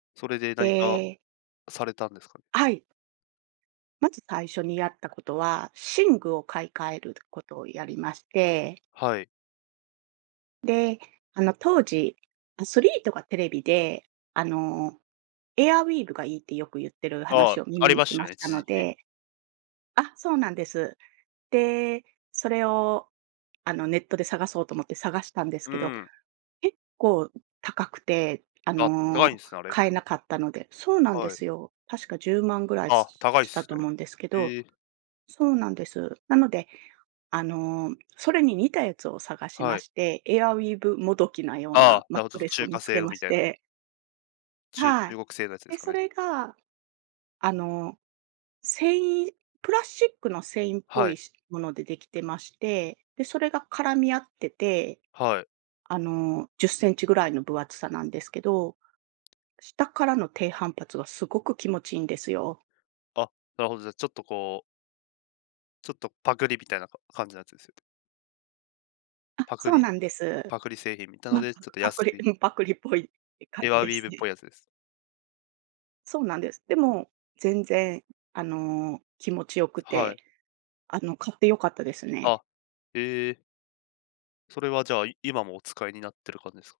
それでへ何か、え。されたんですか？はい。まず最初にやったことは、寝具を買い換えることをやりましてはい。で、あの、当時アスリートが、テレビで、あの、エアウィーヴがいいってよくゆってるああ、話をあ耳りにまししたまね、した一の時期。であ、そうなんです。で、それを、あの、ネットで探そうと思って探したんですうけど、ん。結構高くて、ああ、高いんの、すね、あれ。買えなかったのでそうなんではい。すよ、確か10万ぐらい、あすあ、す、高いっしたすとね。思うんですけどへえ。そうなんです。なので、あの、それに似たやつを探しまはい。して、エアウィーヴもどきなようあなあ、マなッるほトど、レスを中見華つ製けのまみしたいなてちゅは中い。国製のやつですで、かそね。れが、あの、繊維プラスチックの繊維っぽはい、い。し、ものでできてまして、で、それが絡み合ってて、はい。あの、10cmぐらいの分厚さなんですけど、下からの低反発がすごく気持ちいいんですよ。あ、なるほど、じゃあちょっとこうちょっとパクリみたいな、か感じのやつですんねあ、パクそうリなんです。パクリ製品みたのま、でちパょっクとパク安リいうん、パクリっぽいい、感エじアウでィーすヴっね。ぽいやつです。そうなんです。でも、全然、あの、気持ちよくはい。て、あの、買って良かったですね。あ、ええ。それはじゃあ、い今もお使いになってる感じですか？